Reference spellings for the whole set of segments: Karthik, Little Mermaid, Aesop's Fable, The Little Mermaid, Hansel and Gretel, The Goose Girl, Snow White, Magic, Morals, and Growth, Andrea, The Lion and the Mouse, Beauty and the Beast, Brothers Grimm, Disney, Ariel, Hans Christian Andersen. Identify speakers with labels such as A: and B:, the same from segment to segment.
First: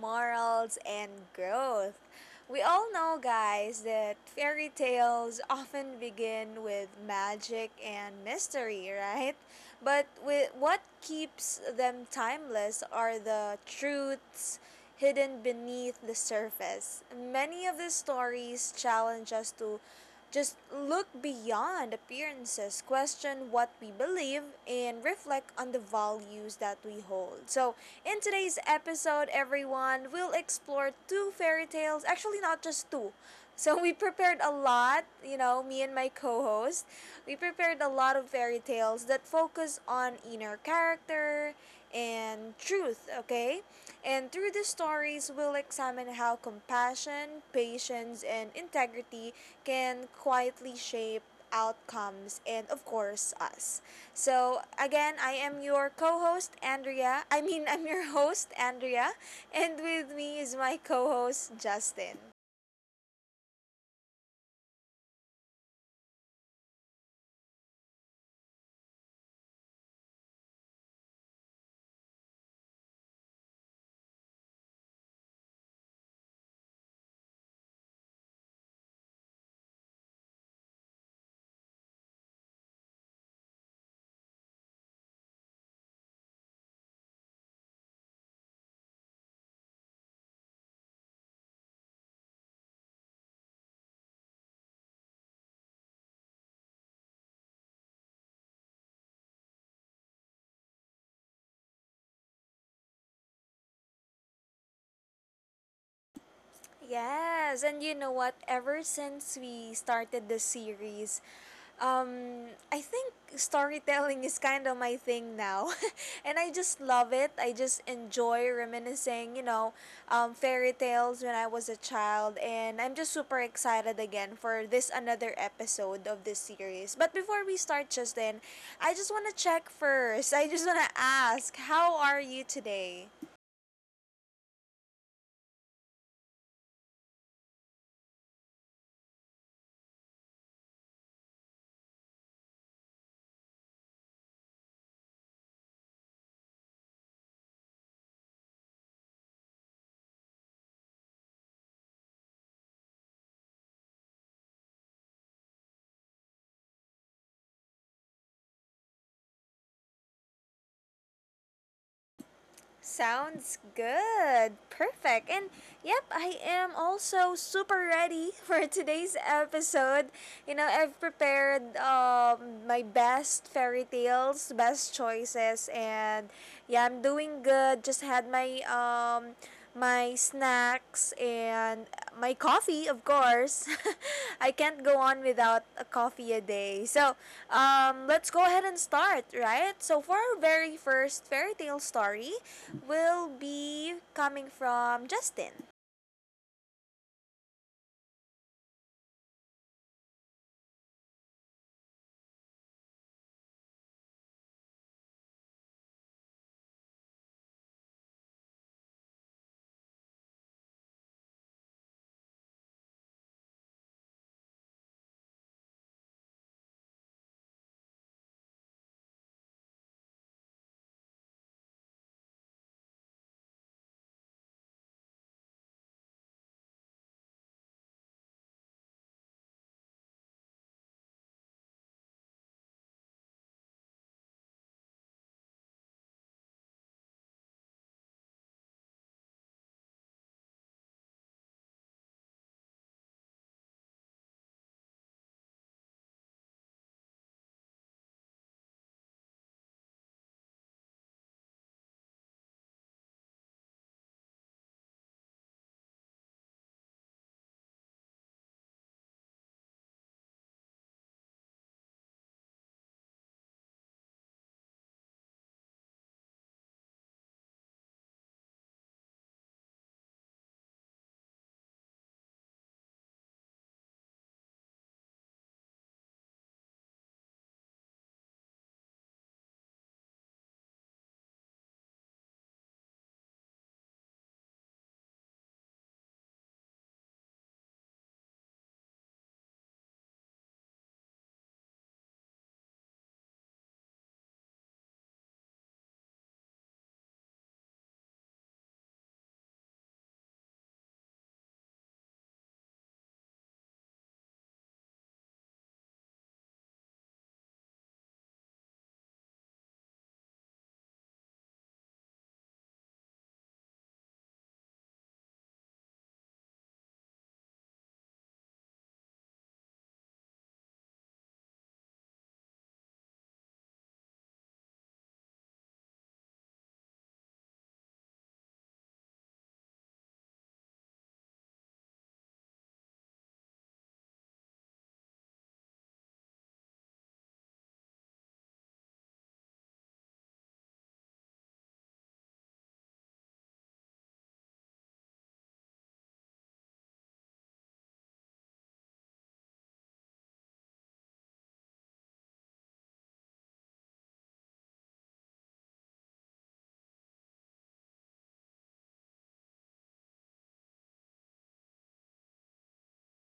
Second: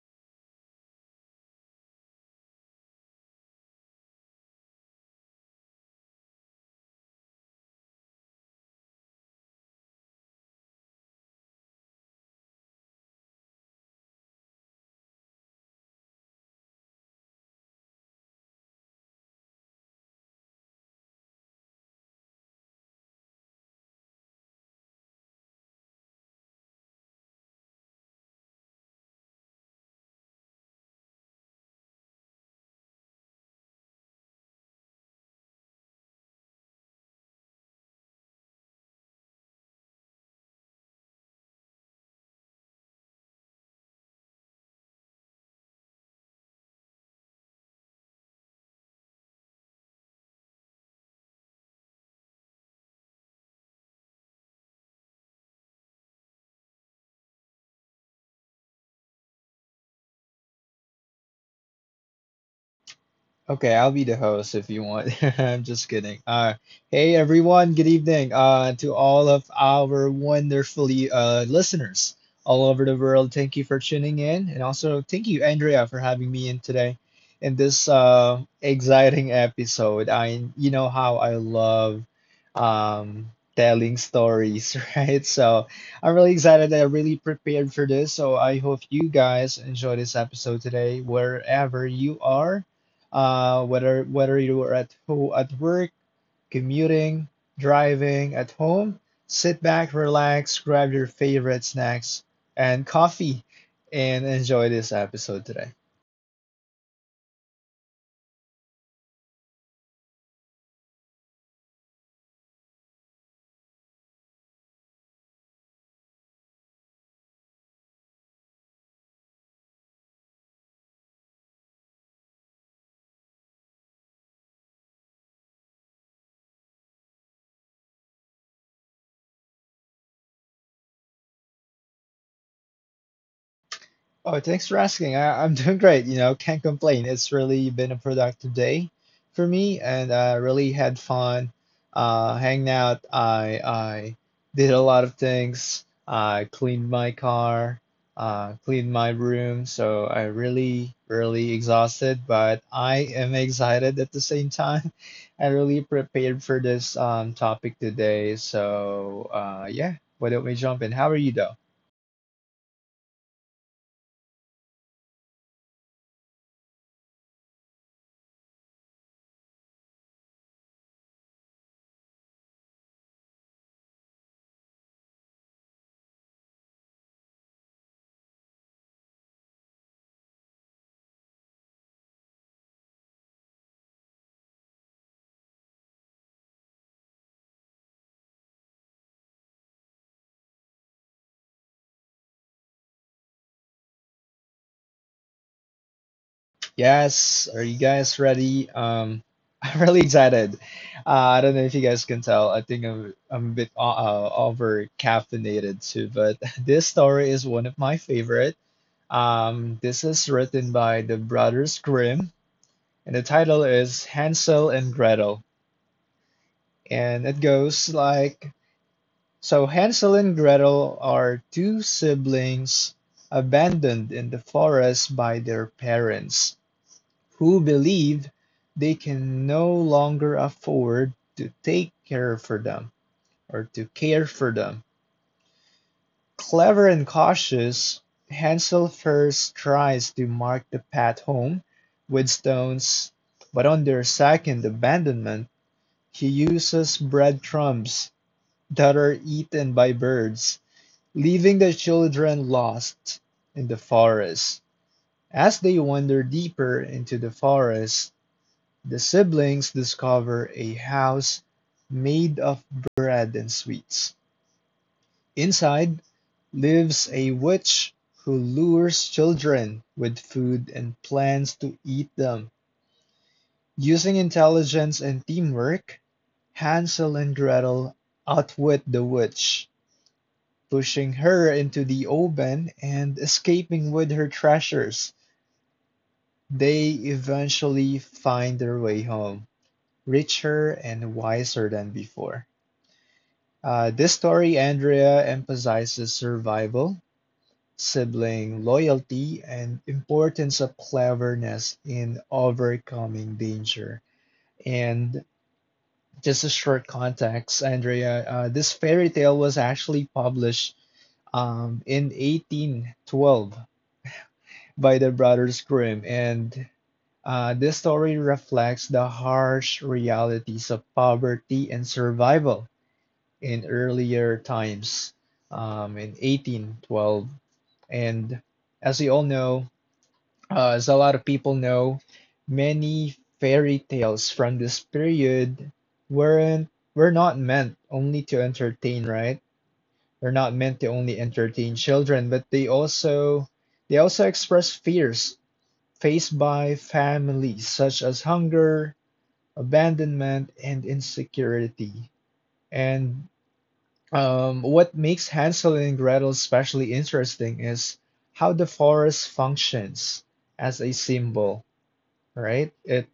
A: Morals, and Growth. We all know, guys, that fairy tales often begin with magic and mystery, right? What keeps them timeless are the truths hidden beneath the surface. Many of the stories challenge us to just look beyond appearances, question what we believe, and reflect on the values that we hold. So, in today's episode, everyone, we'll explore two fairy tales, actually, not just two. So, we prepared a lot, me and my co host. We prepared a lot of fairy tales that focus on inner character and truth, okay? And through these stories, we'll examine how compassion, patience, and integrity can quietly shape outcomes and, of course, us. So again, I am your co-host Andrea. I mean, I'm your host Andrea, and with me is my co-host Justin.
B: Okay, I'll be the host if you want. I'm just kidding. Hey everyone, good evening. To all of our wonderfully listeners all over the world, thank you for tuning in, and also thank you, Andrea, for having me in today in this exciting episode. I, you know how I love um, telling stories, right? So I'm really excited. That I really prepared for this. So I hope you guys enjoy this episode today, wherever you are, whether you are at at work, commuting, driving, at home, sit back, relax, grab your favorite snacks and coffee, and enjoy this episode today.
A: Yes, and you know what? Ever since we started the series, I think storytelling is kind of my thing now, and I just love it. I just enjoy reminiscing, you know, fairy tales when I was a child, and I'm just super excited again for this another episode of this series. But before we start, Justin, I just want to check first. I just want to ask, how are you today?
B: Oh, thanks for asking. I'm doing great. You know, can't complain. It's really been a productive day for me, and I really had fun hanging out. I did a lot of things. I cleaned my car, cleaned my room. So I really, really exhausted, but I am excited at the same time. I really prepared for this topic today. So yeah, why don't we jump in? How are you, though?
A: Sounds good. Perfect. And yep, I am also super ready for today's episode. You know, I've prepared my best fairy tales, best choices, and yeah, I'm doing good. Just had my my snacks and my coffee, of course. I can't go on without a coffee a day. So, let's go ahead and start, right? So, for our very first fairy tale story, will be coming from Justin.
B: Yes, are you guys ready? I'm really excited. Uh, I don't know if you guys can tell. I think I'm a bit over caffeinated too, but this story is one of my favorite. This is written by the Brothers Grimm, and the title is Hansel and Gretel. And it goes like, so Hansel and Gretel are two siblings abandoned in the forest by their parents who believe they can no longer afford to take care for them or to care for them. Clever and cautious, Hansel first tries to mark the path home with stones, but on their second abandonment, he uses breadcrumbs that are eaten by birds, leaving the children lost in the forest. As they wander deeper into the forest, the siblings discover a house made of bread and sweets. Inside lives a witch who lures children with food and plans to eat them. Using intelligence and teamwork, Hansel and Gretel outwit the witch, pushing her into the oven and escaping with her treasures. They eventually find their way home, richer and wiser than before. This story, Andrea, emphasizes survival, sibling loyalty, and importance of cleverness in overcoming danger. And just a short context, Andrea, this fairy tale was actually published in 1812 by the Brothers Grimm, and this story reflects the harsh realities of poverty and survival in earlier times, in 1812. And as we all know, as a lot of people know, many fairy tales from this period weren't were not meant only to entertain, right? They're not meant to only entertain children, but they also express fears faced by families such as hunger, abandonment, and insecurity. And what makes Hansel and Gretel especially interesting is how the forest functions as a symbol, right? It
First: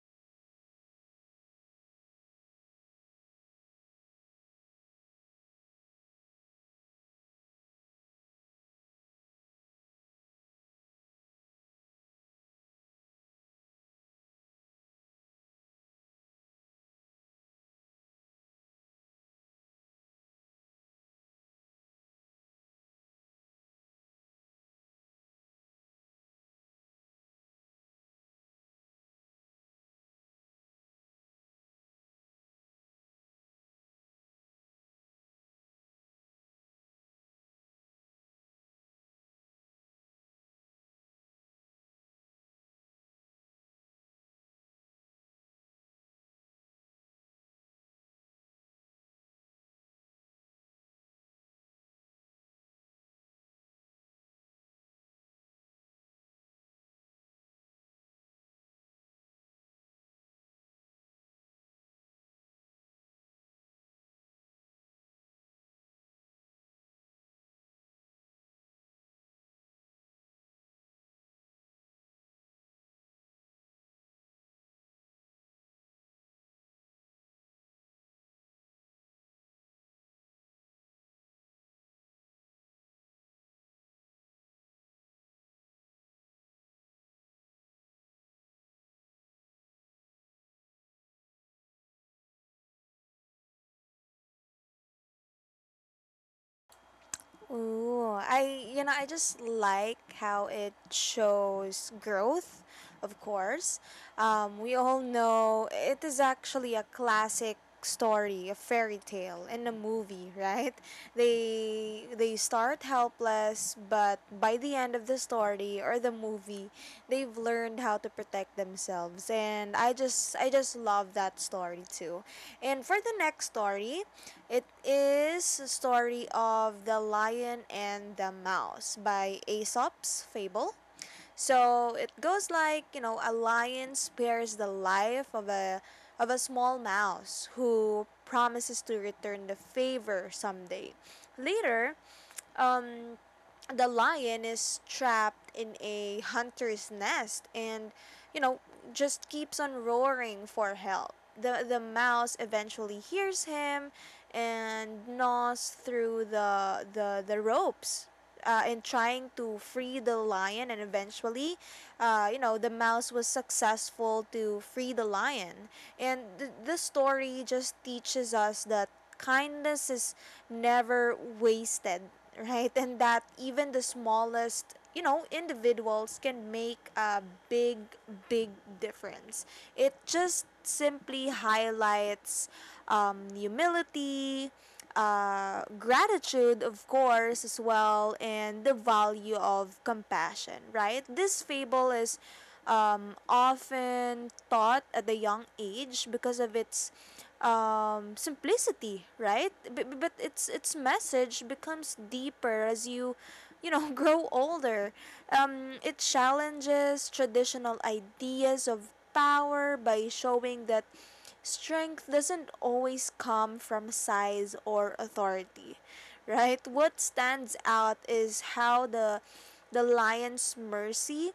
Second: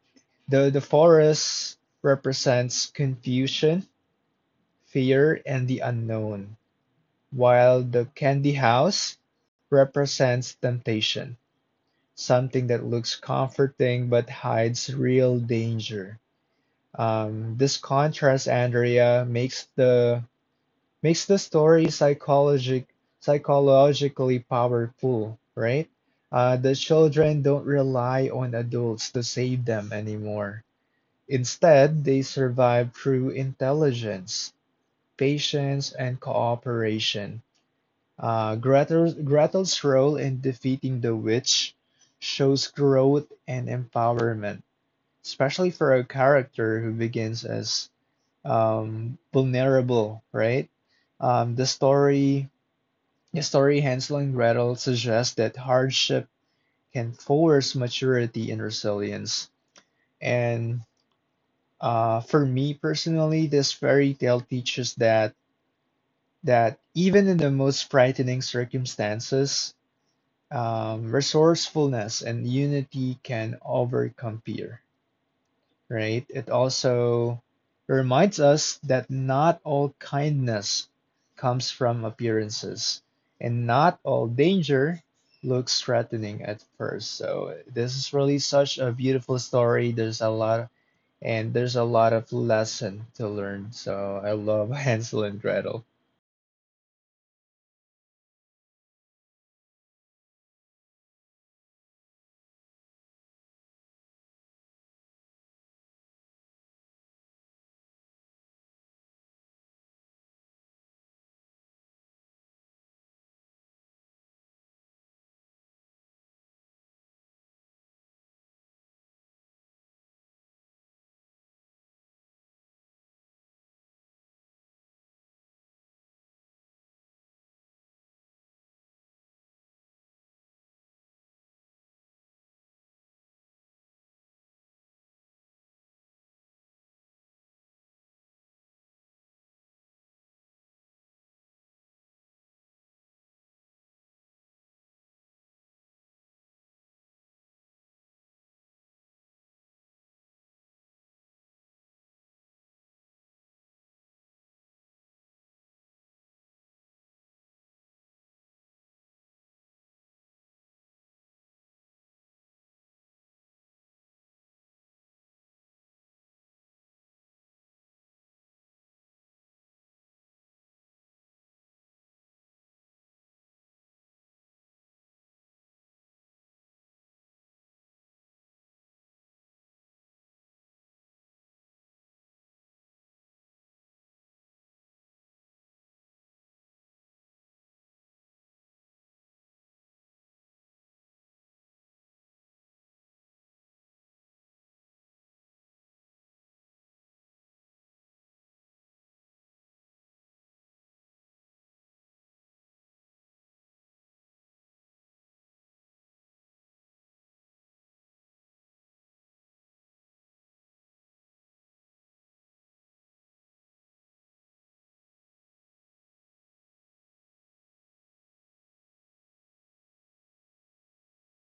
B: The forest represents confusion, fear, and the unknown, while the candy house represents temptation, something that looks comforting but hides real danger. This contrast, Andrea, makes the story psychologically powerful, right? The children don't rely on adults to save them anymore. Instead, they survive through intelligence, patience, and cooperation. Gretel's role in defeating the witch shows growth and empowerment, especially for a character who begins as vulnerable, right? Um, the story the story Hansel and Gretel suggests that hardship can force maturity and resilience. And for me personally, this fairy tale teaches that even in the most frightening circumstances, resourcefulness and unity can overcome fear. Right? It also reminds us that not all kindness comes from appearances, and not all danger looks threatening at first. So this is really such a beautiful story. There's a lot of, and there's a lot of lesson to learn. So I love Hansel and Gretel.
A: Ooh, I I just like how it shows growth, of course. We all know it is actually a classic story, a fairy tale in a movie, right? They start helpless, but by the end of the story or the movie, they've learned how to protect themselves. And I just love that story too. And for the next story, it is a story of The Lion and the Mouse by Aesop's Fable. So it goes like, you know, a lion spares the life of a small mouse who promises to return the favor someday. Later, um, the lion is trapped in a hunter's nest and, you know, just keeps on roaring for help. The mouse eventually hears him and gnaws through the ropes, in trying to free the lion, and eventually, you know, the mouse was successful to free the lion, and the story just teaches us that kindness is never wasted, right? And that even the smallest, you know, individuals can make a big, big difference. It just simply highlights humility, gratitude, of course, as well, and the value of compassion, right? This fable is often taught at a young age because of its simplicity, right? But its message becomes deeper as you, you know, grow older. It challenges traditional ideas of power by showing that strength doesn't always come from size or authority, right? What stands out is how the lion's mercy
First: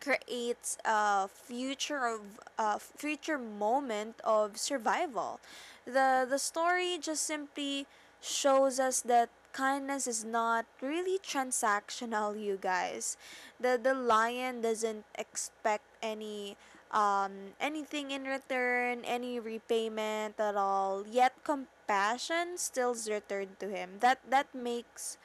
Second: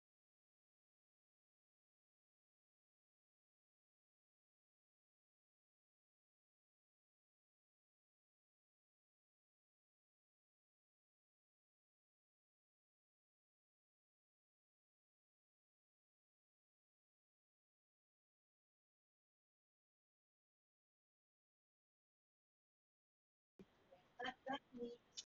A: creates a future moment of survival. The story just simply shows us that kindness is not really transactional, you guys. The lion doesn't expect any anything in return, any repayment at all. Yet compassion stills returned to him. That makes,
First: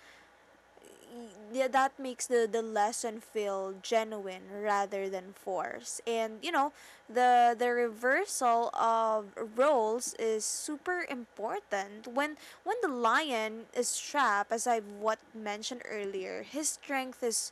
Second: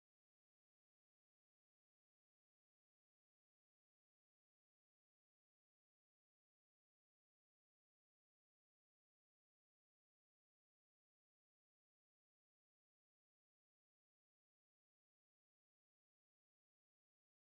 A: yeah, that makes the lesson feel genuine rather than forced. And you know, the reversal of roles is super important. When the lion is trapped, as I've what mentioned earlier, his strength is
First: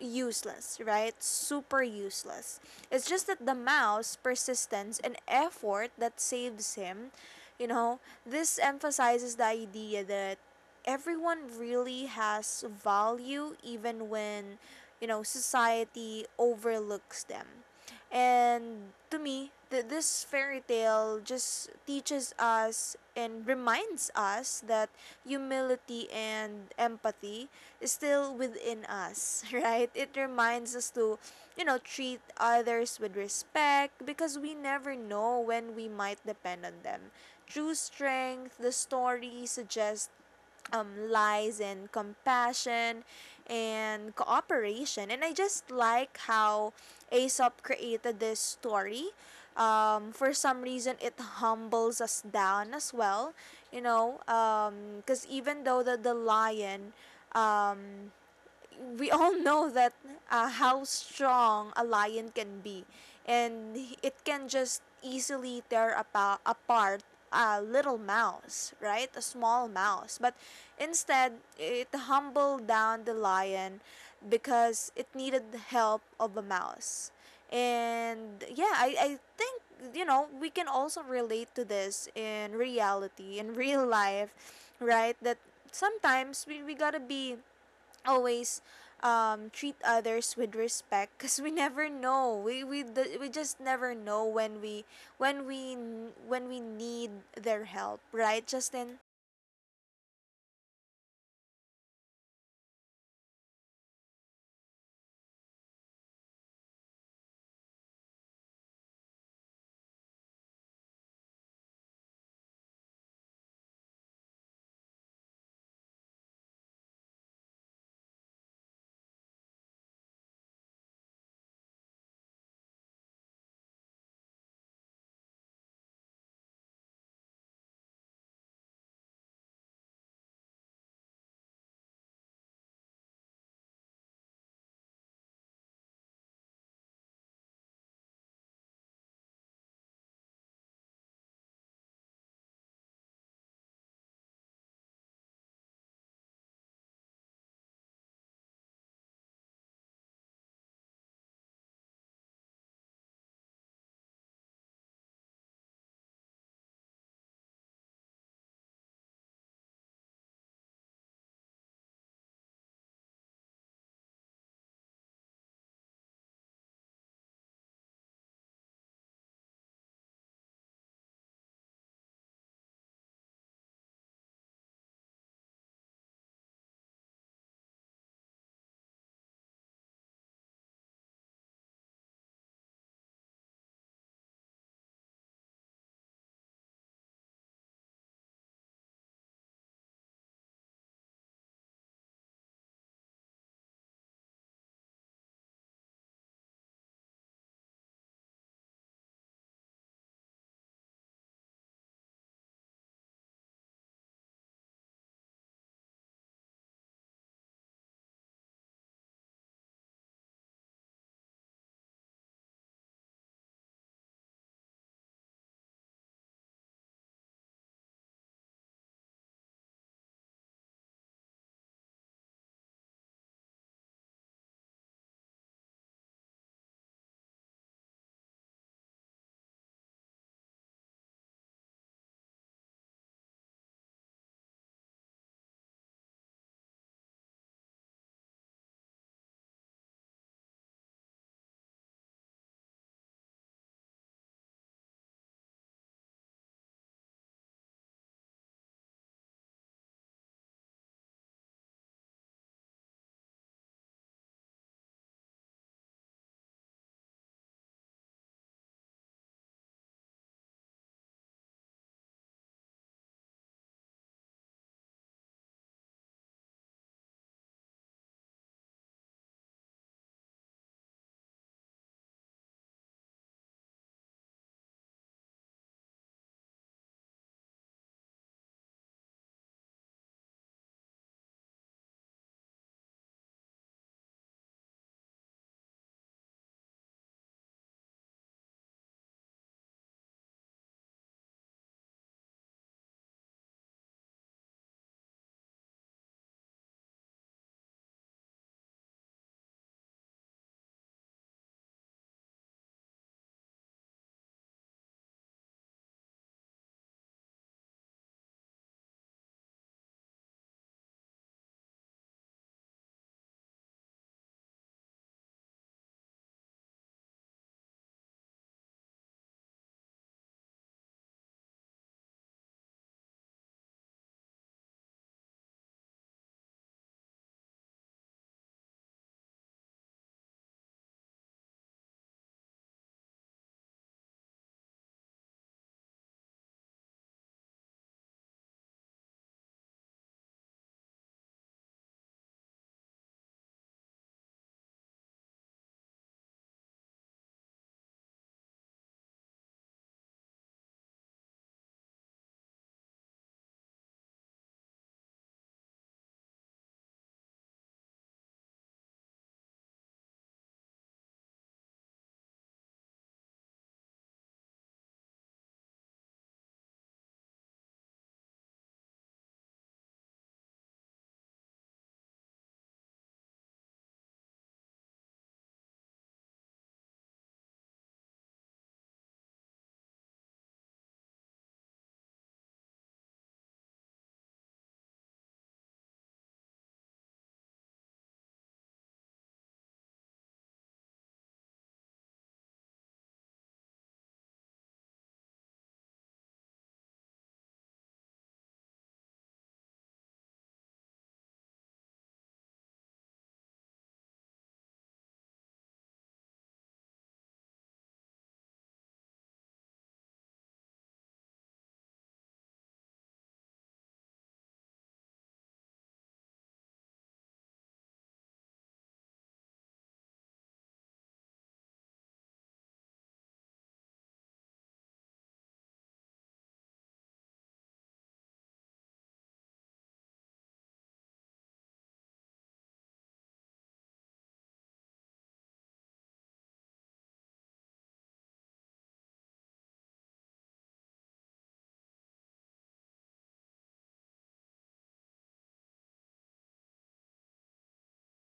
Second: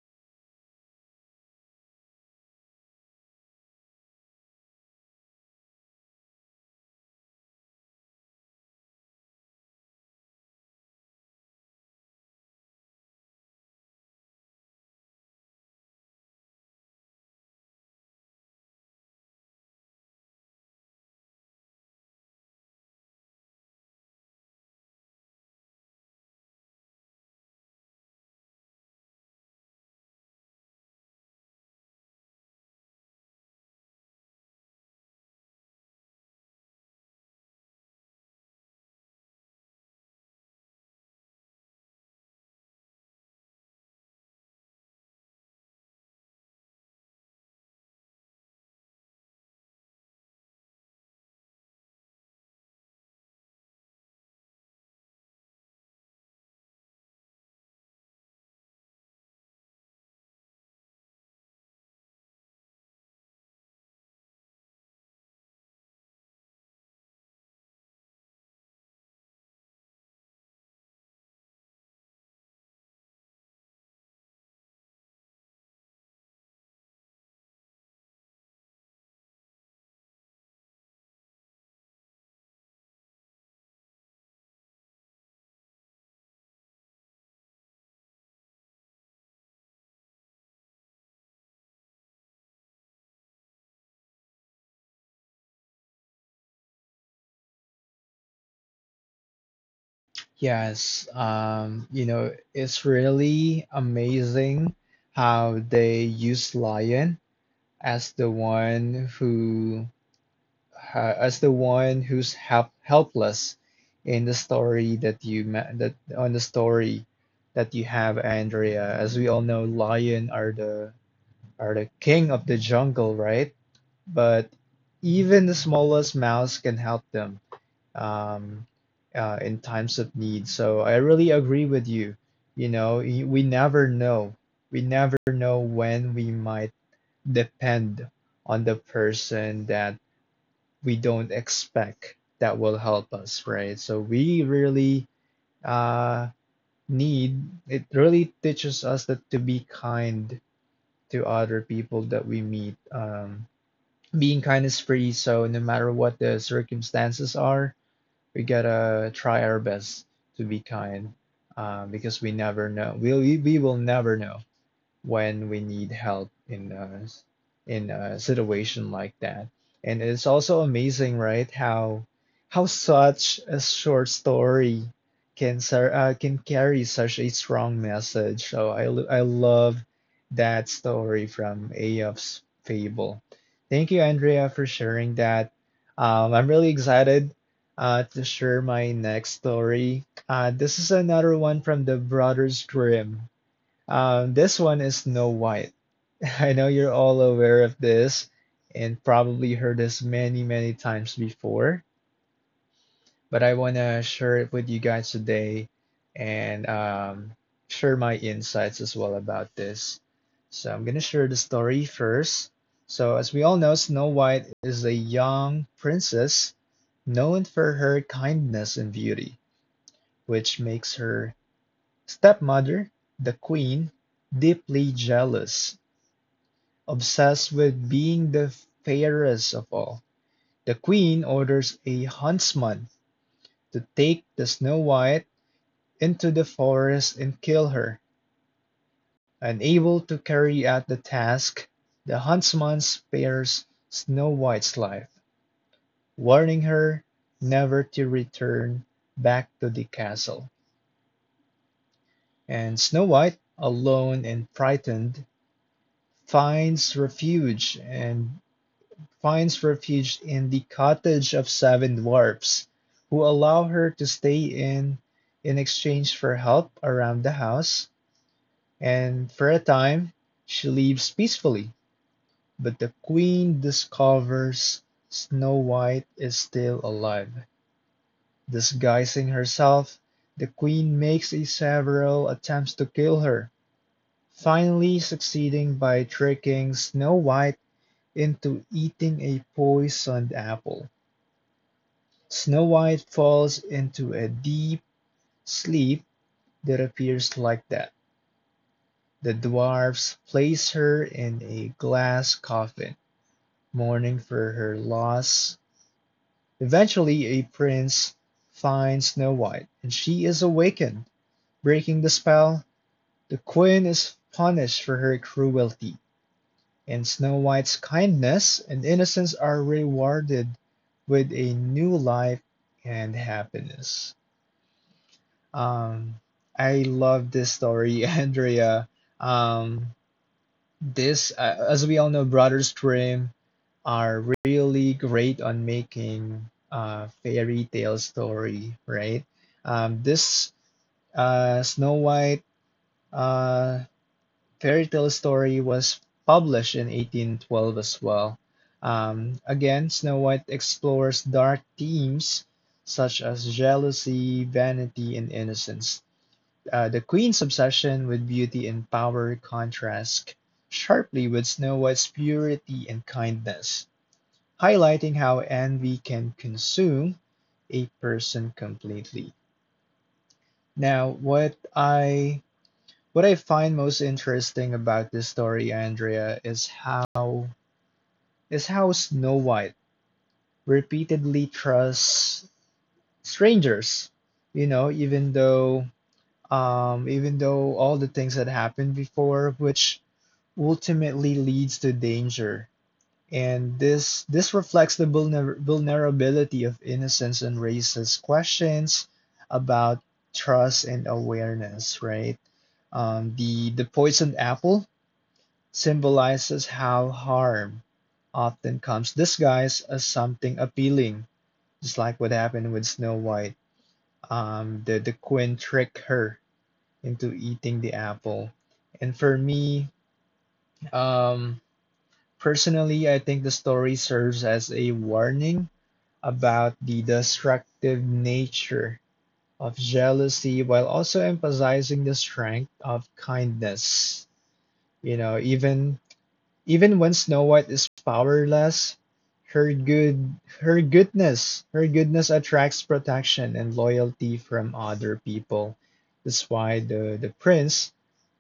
A: useless, right? Super useless. It's just that the mouse persistence and effort that saves him, you know, this emphasizes the idea that everyone really has value even when, you know, society overlooks them. And to me, this fairy tale just teaches us and reminds us that humility and empathy is still within us, right? It reminds us to, you know, treat others with respect because we never know when we might depend on them. True strength, the story suggests, lies and compassion and cooperation. And I just like how Aesop created this story. For some reason, it humbles us down as well, you know, because, even though the lion, um, we all know that, how strong a lion can be and it can just easily tear apart a little mouse, right, a small mouse, but instead it humbled down the lion because it needed the help of a mouse. And yeah, I think, you know, we can also relate to this in reality, in real life, right? That sometimes we gotta be always treat others with respect because we never know we just never know when when we need their help, right, Justin?
B: Yes, you know, it's really amazing how they use lion as the one who as the one who's help helpless in the story that on the story that you have, Andrea. As we all know, lion are the king of the jungle, right? But even the smallest mouse can help them um, in times of need. So I really agree with you. You know, we never know. We never know when we might depend on the person that we don't expect that will help us, right? So we really uh, need it really teaches us that to be kind to other people that we meet. Being kind is free, so no matter what the circumstances are, we gotta try our best to be kind because we never know. We will never know when we need help in in a situation like that. And it's also amazing, right, how such a short story can can carry such a strong message. So I I love that story from Aesop's Fable. Thank you, Andrea, for sharing that. I'm really excited to share my next story. This is another one from the Brothers Grimm. This one is Snow White. I know you're all aware of this and probably heard this many, many times before, but I want to share it with you guys today and share my insights as well about this. So I'm going to share the story first. So, as we all know, Snow White is a young princess known for her kindness and beauty, which makes her stepmother, the queen, deeply jealous. Obsessed with being the fairest of all, the queen orders a huntsman to take the Snow White into the forest and kill her. Unable to carry out the task, the huntsman spares Snow White's life, warning her never to return back to the castle. And Snow White, alone and frightened, finds refuge and finds refuge in the cottage of seven dwarfs, who allow her to stay in exchange for help around the house, and for a time she leaves peacefully. But the queen discovers Snow White is still alive. Disguising herself, the queen makes a several attempts to kill her, finally succeeding by tricking Snow White into eating a poisoned apple. Snow White falls into a deep sleep that appears like that. The dwarfs place her in a glass coffin, mourning for her loss. Eventually, a prince finds Snow White, and she is awakened. Breaking the spell, the queen is punished for her cruelty, and Snow White's kindness and innocence are rewarded with a new life and happiness. Um, I love this story, Andrea. Um, this, as we all know, Brothers Grimm are really great on making fairy tale story, right? This Snow White uh, fairy tale story was published in 1812 as well. Again, Snow White explores dark themes such as jealousy, vanity, and innocence. The queen's obsession with beauty and power contrasts sharply with Snow White's purity and kindness, highlighting how envy can consume a person completely. Now, what I find most interesting about this story, Andrea, is how Snow White repeatedly trusts strangers. You know, even though all the things that happened before, which ultimately leads to danger. And this reflects the vulnerability of innocence and raises questions about trust and awareness, right? The poisoned apple symbolizes how harm often comes disguised as something appealing, just like what happened with Snow White. The Queen tricked her into eating the apple, and for me, um, personally, I think the story serves as a warning about the destructive nature of jealousy while also emphasizing the strength of kindness. You know, even when Snow White is powerless, her good her goodness attracts protection and loyalty from other people. That's why the prince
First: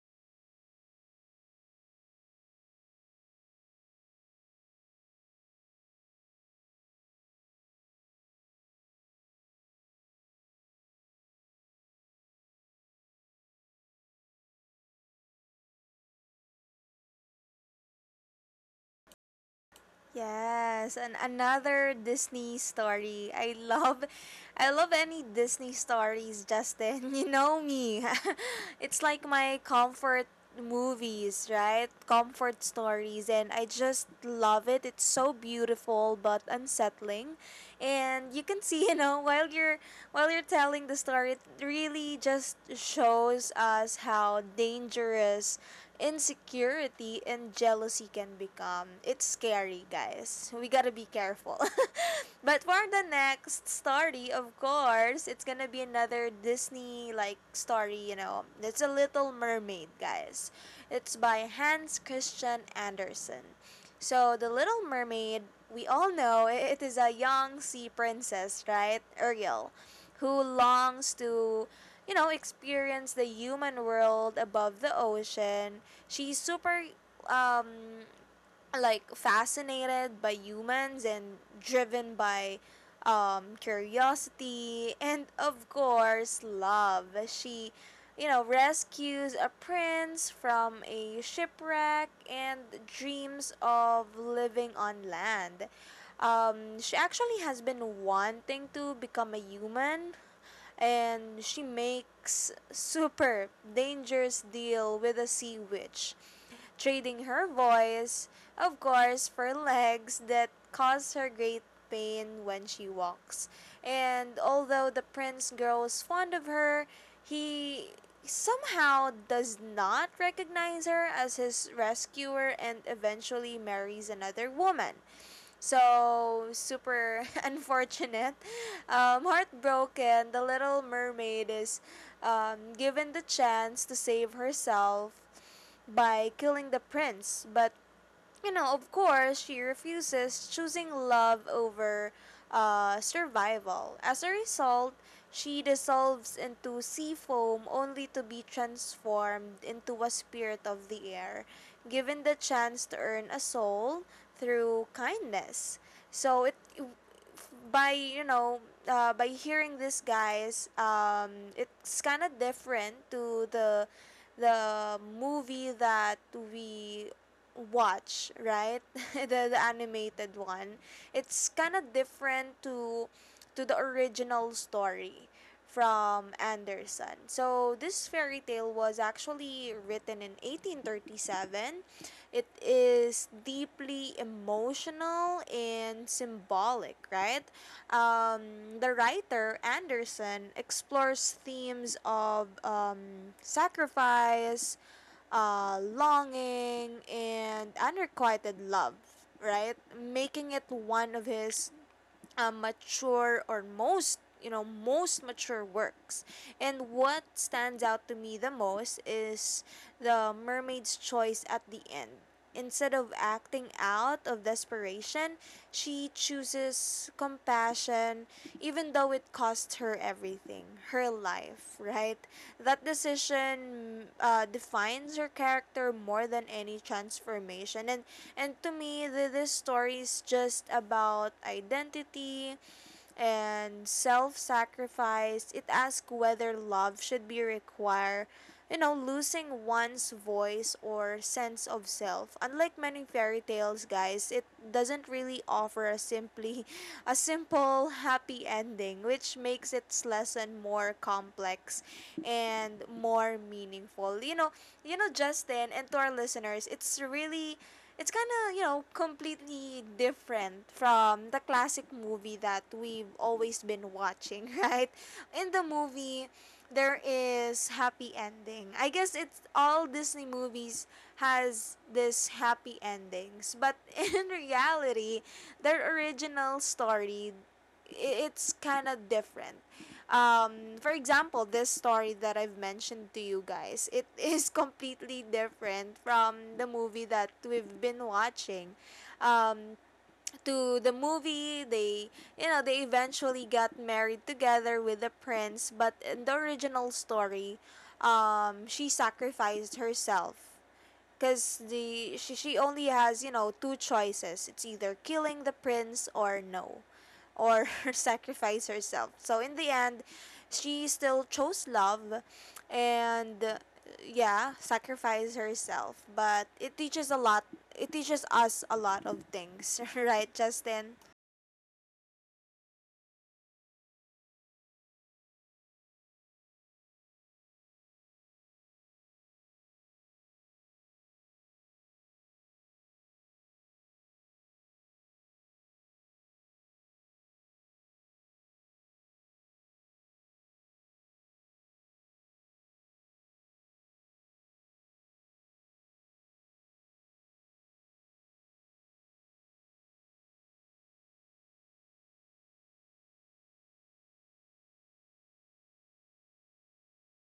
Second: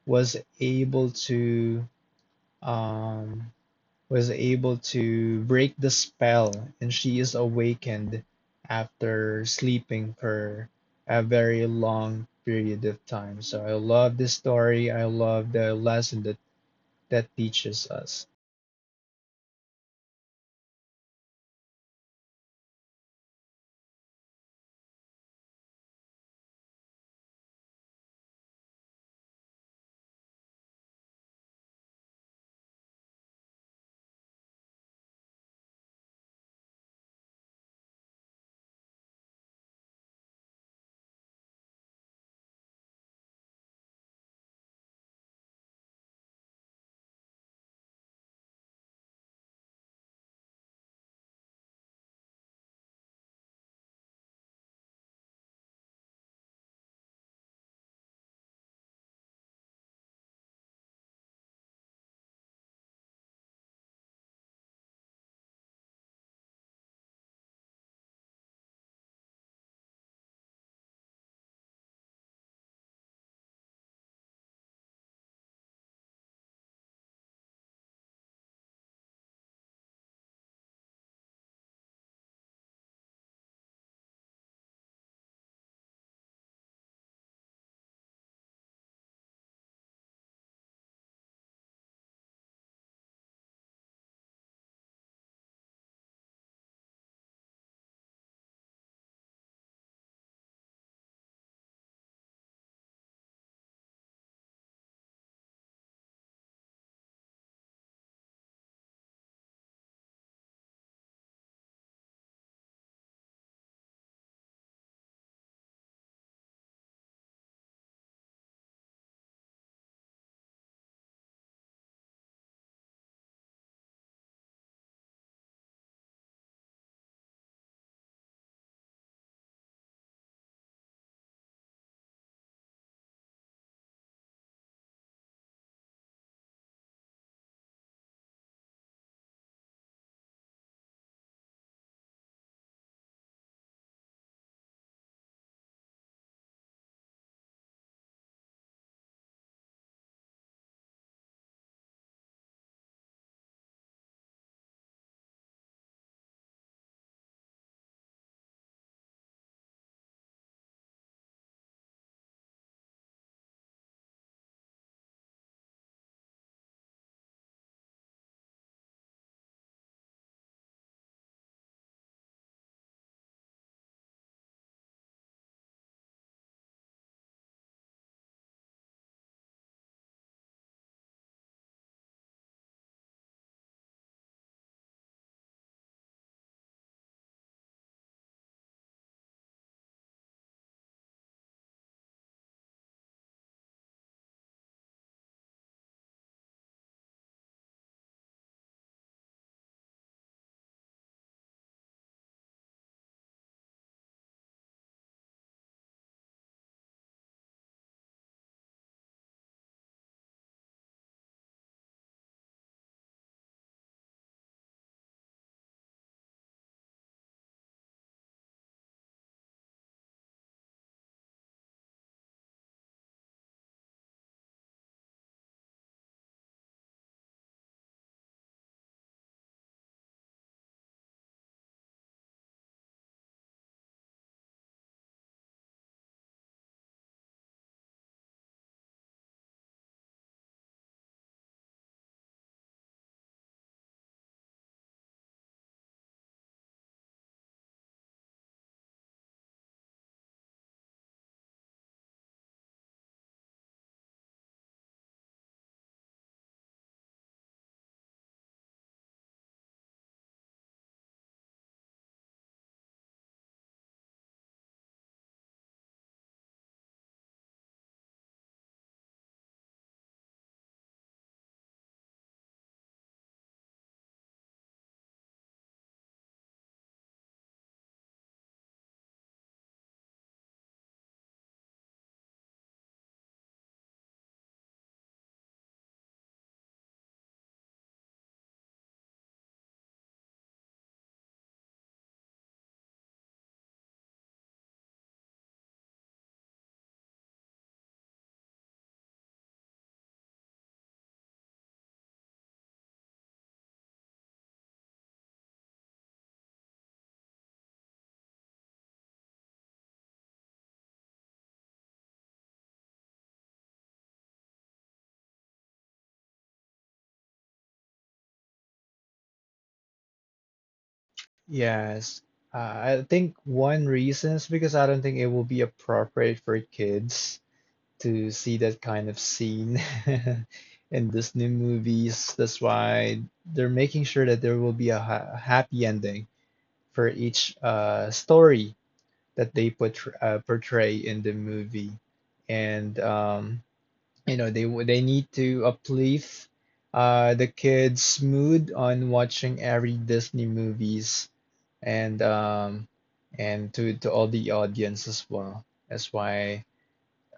B: was able to um was able to break the spell and she is awakened after sleeping for a very long period of time. So I love this story. I love the lesson that teaches us.
A: Yes, and another Disney story. I love any Disney stories, Justin. You know me. It's like my comfort movies, right? Comfort stories, and I just love it. It's so beautiful but unsettling. And you can see, you know, while you're telling the story, it really just shows us how dangerous insecurity and jealousy can become. It's scary, guys. We gotta be careful. But for the next story, of course, it's gonna be another Disney like story, you know. It's a Little Mermaid, guys. It's by Hans Christian Andersen. So, The Little Mermaid, we all know it is a young sea princess, right? Ariel, who longs to, you know, experience the human world above the ocean. She's super um like fascinated by humans and driven by curiosity and, of course, love. She, you know, rescues a prince from a shipwreck and dreams of living on land. Um, she actually has been wanting to become a human, and she makes super dangerous deal with a sea witch, trading her voice, of course, for legs that cause her great pain when she walks. And although the prince grows fond of her, he somehow does not recognize her as his rescuer and eventually marries another woman. So super unfortunate, heartbroken. The Little Mermaid is given the chance to save herself by killing the prince, but, you know, of course, she refuses, choosing love over, survival. As a result, she dissolves into sea foam, only to be transformed into a spirit of the air, given the chance to earn a soul through kindness. So it, by you know by hearing this, guys, it's kind of different to the movie that we watch, right? The animated one. It's kind of different to the original story from Anderson. So this fairy tale was actually written in 1837. It is deeply emotional and symbolic, right? The writer, Anderson, explores themes of, sacrifice, longing, and unrequited love, right? Making it one of his mature or most, you know, most mature works. And what stands out to me the most is the mermaid's choice at the end. Instead of acting out of desperation, she chooses compassion even though it cost her everything, her life, right? That decision, defines her character more than any transformation. And to me, this story is just about identity and self sacrifice. It asks whether love should be required, you know, losing one's voice or sense of self. Unlike many fairy tales, guys, it doesn't really offer a simply a simple happy ending, which makes its lesson more complex and more meaningful. Justin, and to our listeners, it's really, it's kind of, you know, completely different from the classic movie that we've always been watching, right? In the movie, there is happy ending. I guess it's all Disney movies has this happy endings, but in reality, their original story, it's kind of different. Um, for example, this story that I've mentioned to you guys, it is completely different from the movie that we've been watching. Um, to the movie, they, you know, they eventually got married together with the prince, but in the original story, she sacrificed herself because the she only has, you know, two choices. It's either killing the prince or no, or sacrifice herself. So in the end, she still chose love and, yeah, sacrifice herself. But it teaches a lot. It teaches us a lot of things, right, Justin?
B: Yes. I think one reason is because I don't think it will be appropriate for kids to see that kind of scene in Disney movies. That's why they're making sure that there will be a ha happy ending for each story that they put, portray in the movie. And you know they need to uplift the kids' mood on watching every Disney movies and um, and to all the audience as well. That's why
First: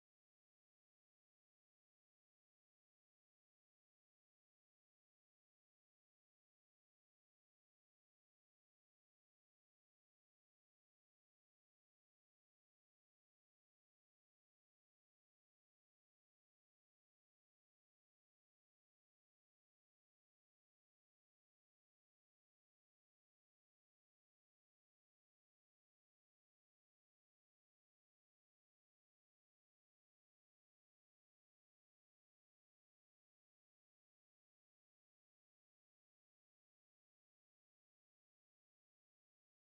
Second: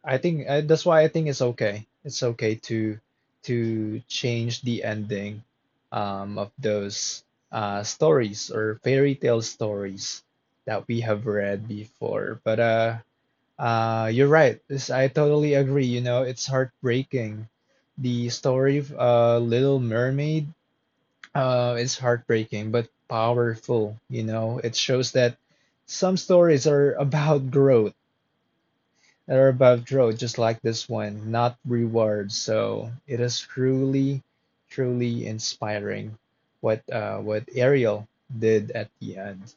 B: I think that's why I think it's okay. It's okay to change the ending of those stories or fairy tale stories that we have read before. But you're right. This I totally agree. You know, it's heartbreaking. The story of Little Mermaid is heartbreaking but powerful. You know, it shows that some stories are about growth that are above road, just like this one, not rewards. So it is truly, truly inspiring what Ariel did at the end.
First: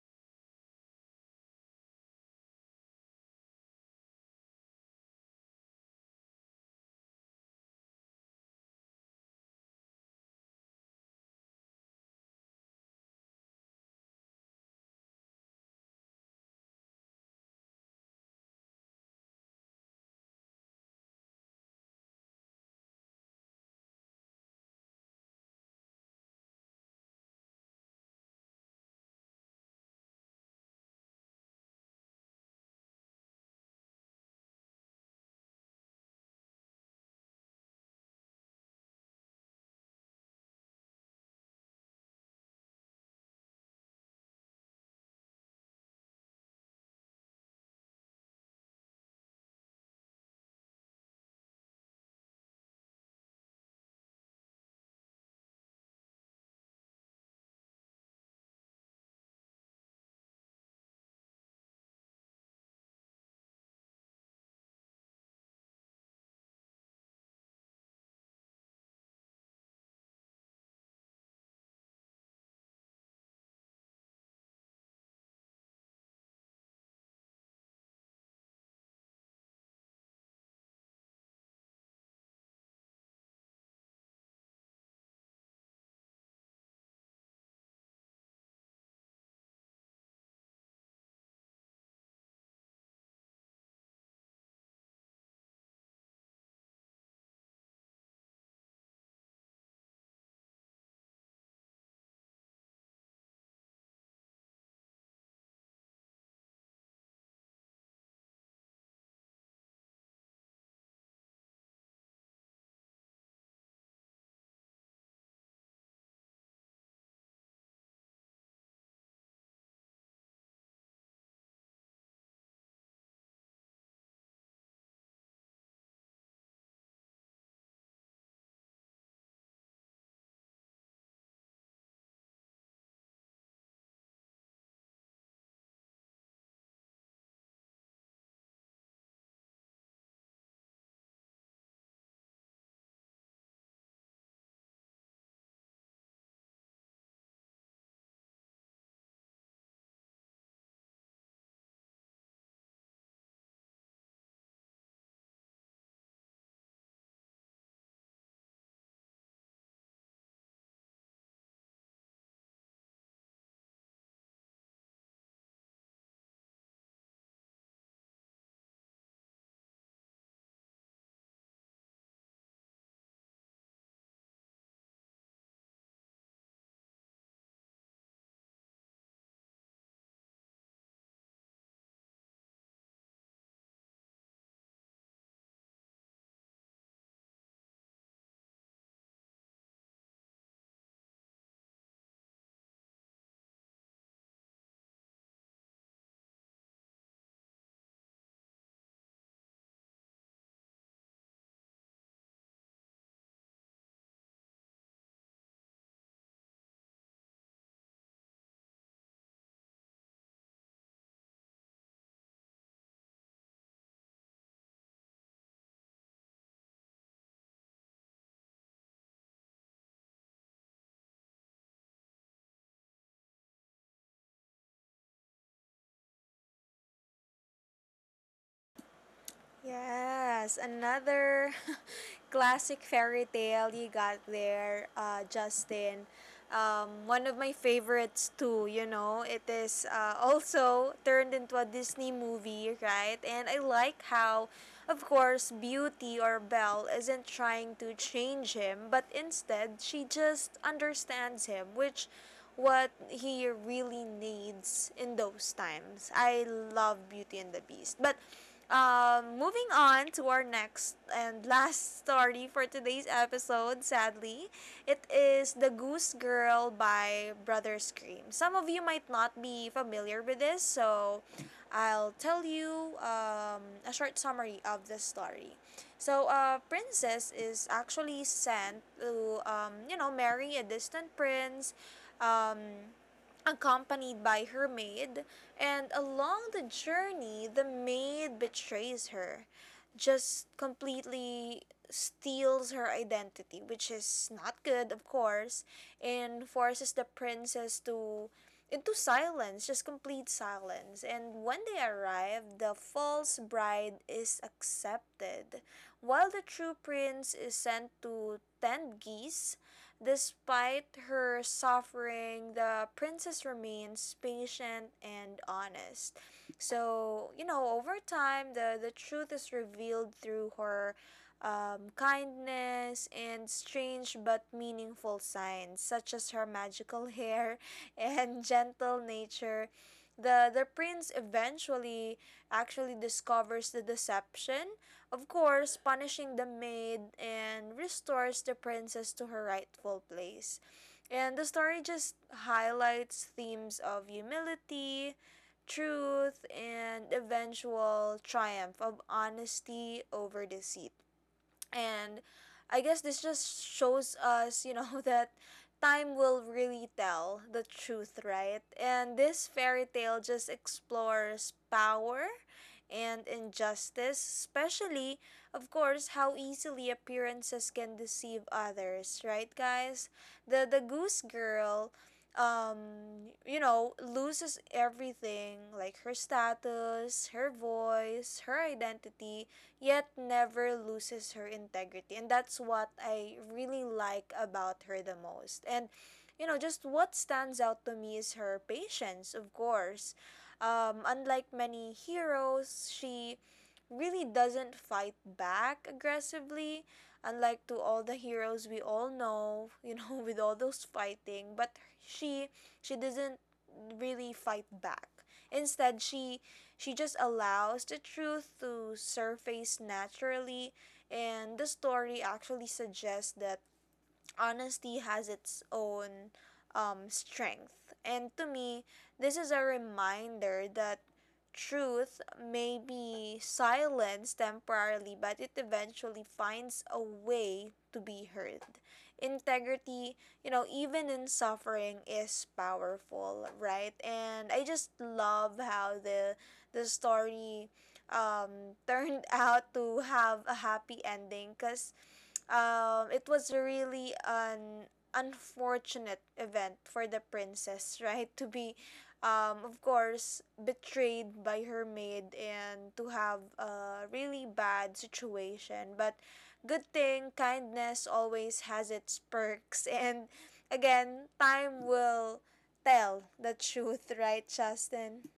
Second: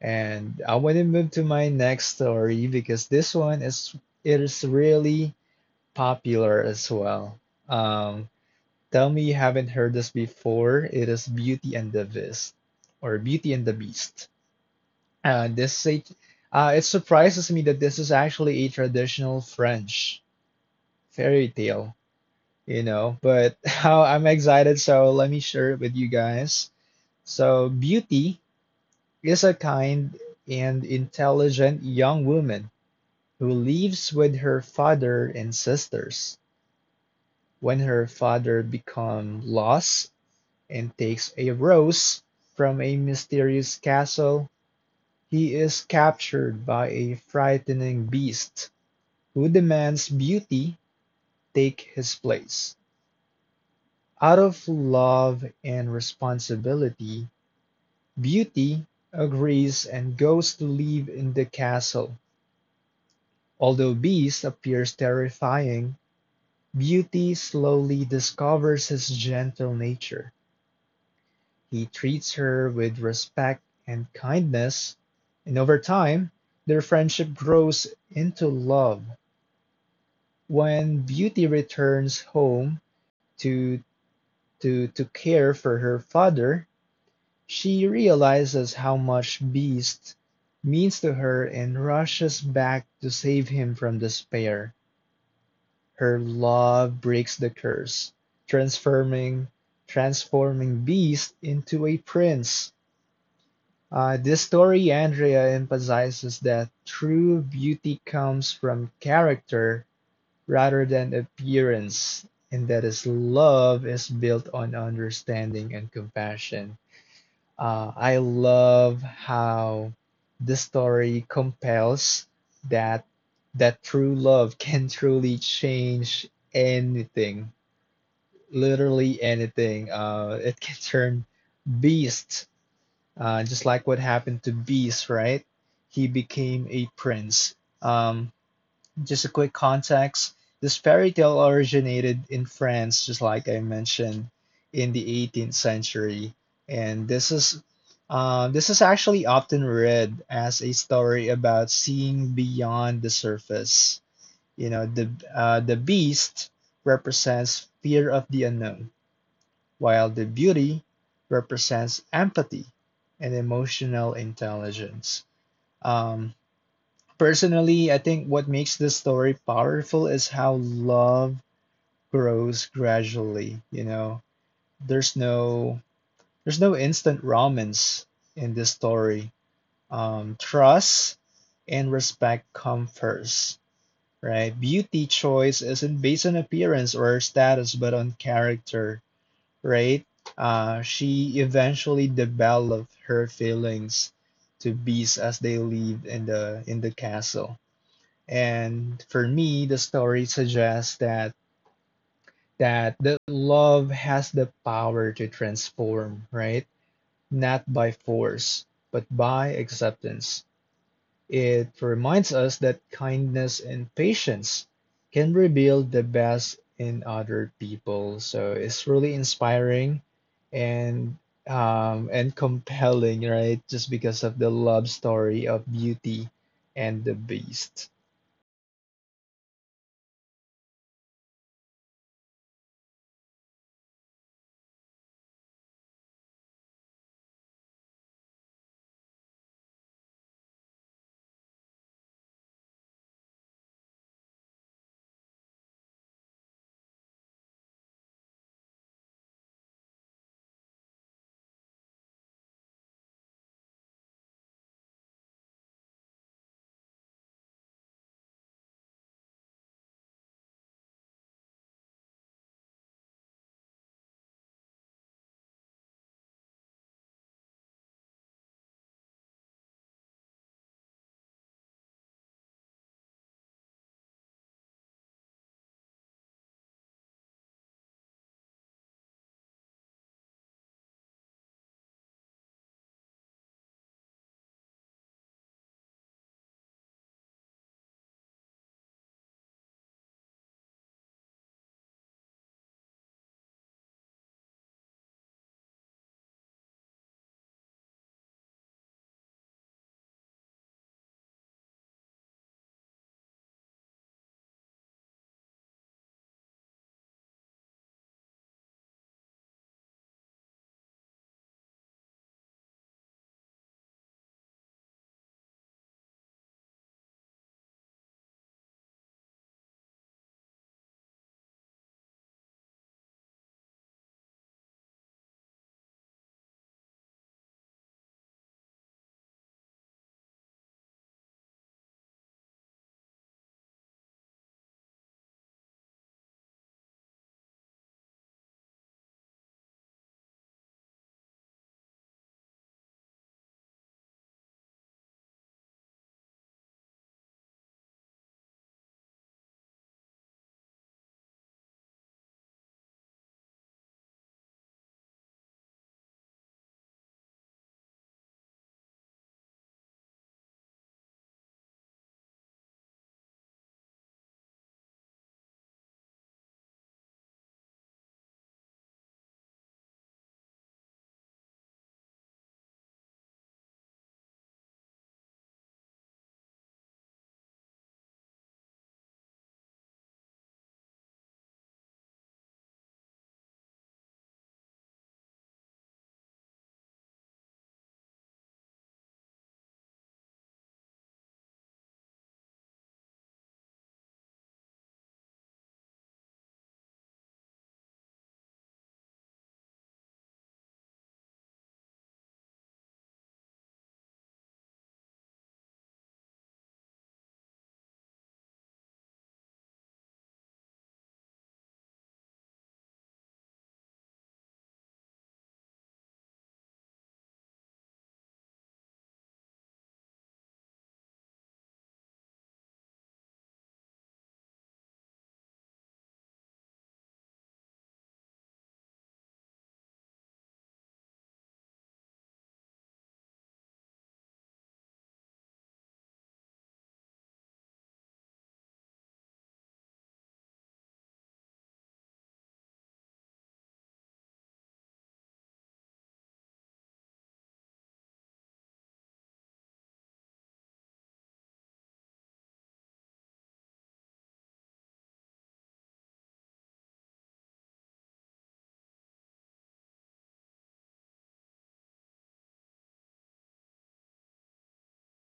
B: And I want to move to my next story because this one, is really popular as well. Um, Tell me you haven't heard this before. It is Beauty and the Beast or Beauty and the Beast. This is It surprises me that this is actually a traditional French fairy tale, you know. But how I'm excited, so let me share it with you guys. So, Beauty is a kind and intelligent young woman who lives with her father and sisters. When her father becomes lost and takes a rose from a mysterious castle, he is captured by a frightening beast who demands Beauty take his place. Out of love and responsibility, Beauty agrees and goes to live in the castle. Although Beast appears terrifying, Beauty slowly discovers his gentle nature. He treats her with respect and kindness, and over time, their friendship grows into love. When Beauty returns home to, to care for her father, she realizes how much Beast means to her and rushes back to save him from despair. Her love breaks the curse, transforming transforming Beast into a prince. This story, Andrea, emphasizes that true beauty comes from character rather than appearance, and that is love is built on understanding and compassion. I love how the story compels that that true love can truly change anything, literally anything. It can turn beast, just like what happened to Beast, right? He became a prince. Um, just a quick context. This fairy tale originated in France, just like I mentioned, in the 18th century, and this is actually often read as a story about seeing beyond the surface. You know, the beast represents fear of the unknown, while the beauty represents empathy and emotional intelligence. Um, Personally, I think what makes this story powerful is how love grows gradually, you know. There's no there's no instant romance in this story. Trust and respect come first, right? Beauty choice isn't based on appearance or status, but on character, right? She eventually developed her feelings to beasts as they lived in the castle. And for me, the story suggests that the love has the power to transform, right? Not by force, but by acceptance. It reminds us that kindness and patience can reveal the best in other people. So it's really inspiring and and compelling, right? Just because of the love story of Beauty and the Beast.
A: Yes, another classic fairy tale you got there, Justin. One of my favorites too. You know, it is, also turned into a Disney movie, right? And I like how, of course, Beauty or Belle isn't trying to change him, but instead she just understands him, which what he really needs in those times. I love Beauty and the Beast, but moving on to our next and last story for today's episode, sadly, it is The Goose Girl by Brother Scream. Some of you might not be familiar with this, so I'll tell you a short summary of the story. Princess is actually sent to, marry a distant prince. Um, Accompanied by her maid, and along the journey, the maid betrays her, just completely steals her identity, which is not good, of course, and forces the princess to into silence, just complete silence. And when they arrive, the false bride is accepted, while the true prince is sent to tend geese. Despite her suffering, the princess remains patient and honest. So, over time, the truth is revealed through her kindness and strange but meaningful signs, such as her magical hair and gentle nature. The prince eventually actually discovers the deception, of course, punishing the maid and restores the princess to her rightful place. And the story just highlights themes of humility, truth, and eventual triumph of honesty over deceit. And I guess this just shows us, that time will really tell the truth, right? And this fairy tale just explores power and injustice, especially, of course, how easily appearances can deceive others, right, guys? The goose girl, um, loses everything, like her status, her voice, her identity, yet never loses her integrity, and that's what I really like about her the most. And just what stands out to me is her patience, of course. Unlike many heroes, she really doesn't fight back aggressively, unlike to all the heroes we all know, with all those fighting. But she she doesn't really fight back. Instead, she just allows the truth to surface naturally, and the story actually suggests that honesty has its own strength. And to me, this is a reminder that truth may be silenced temporarily, but it eventually finds a way to be heard. Integrity, even in suffering, is powerful, right? And I just love how the story turned out to have a happy ending because it was really an unfortunate event for the princess, right? To be, of course, betrayed by her maid and to have a really bad situation. But good thing kindness always has its perks, and again, time will tell the truth, right, Justin?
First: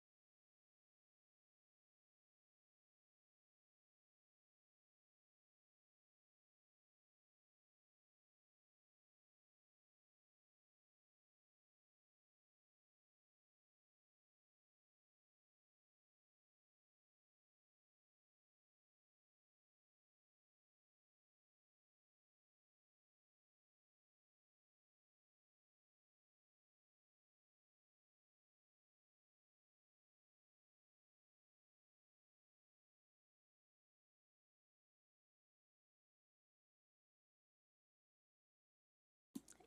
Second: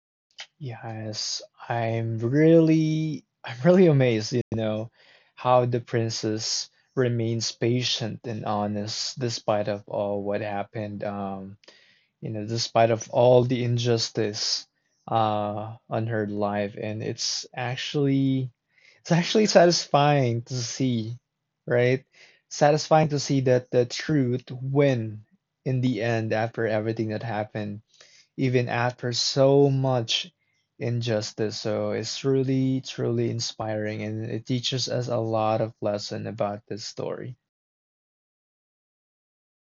B: Yes, I'm really I'm really amazed, you know, how the princess remains patient and honest despite of all what happened, you know, despite of all the injustice on her life. And it's actually satisfying to see, right? Satisfying to see that the truth win in the end after everything that happened even after so much injustice. So it's truly, truly inspiring, and it teaches us a lot of lesson about this story.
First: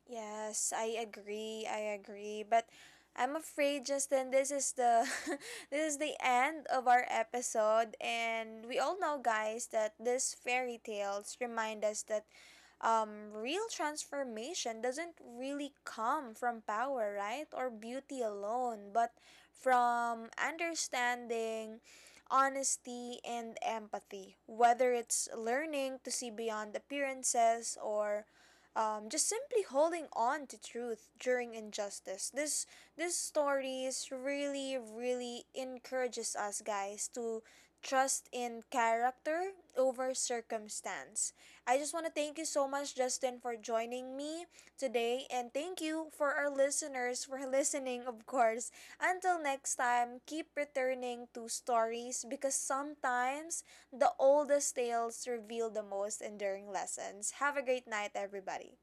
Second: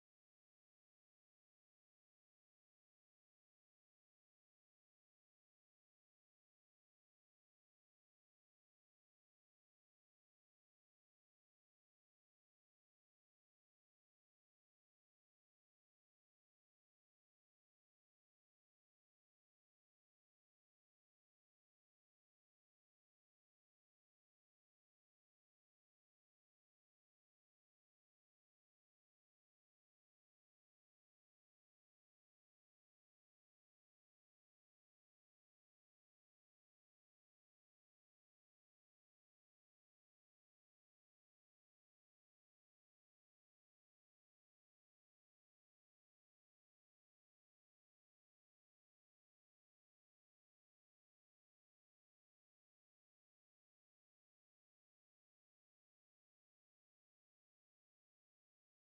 A: Yes, I agree. I agree. But I'm afraid, Justin, this is the this is the end of our episode, and we all know, guys, that these fairy tales remind us that real transformation doesn't really come from power, right? Or beauty alone, but from understanding, honesty, and empathy. Whether it's learning to see beyond appearances or just simply holding on to truth during injustice. This stories really really encourages us guys to trust in character over circumstance. I just want to thank you so much, Justin, for joining me today. And thank you for our listeners for listening, of course. Until next time, keep returning to stories because sometimes the oldest tales reveal the most enduring lessons. Have a great night, everybody.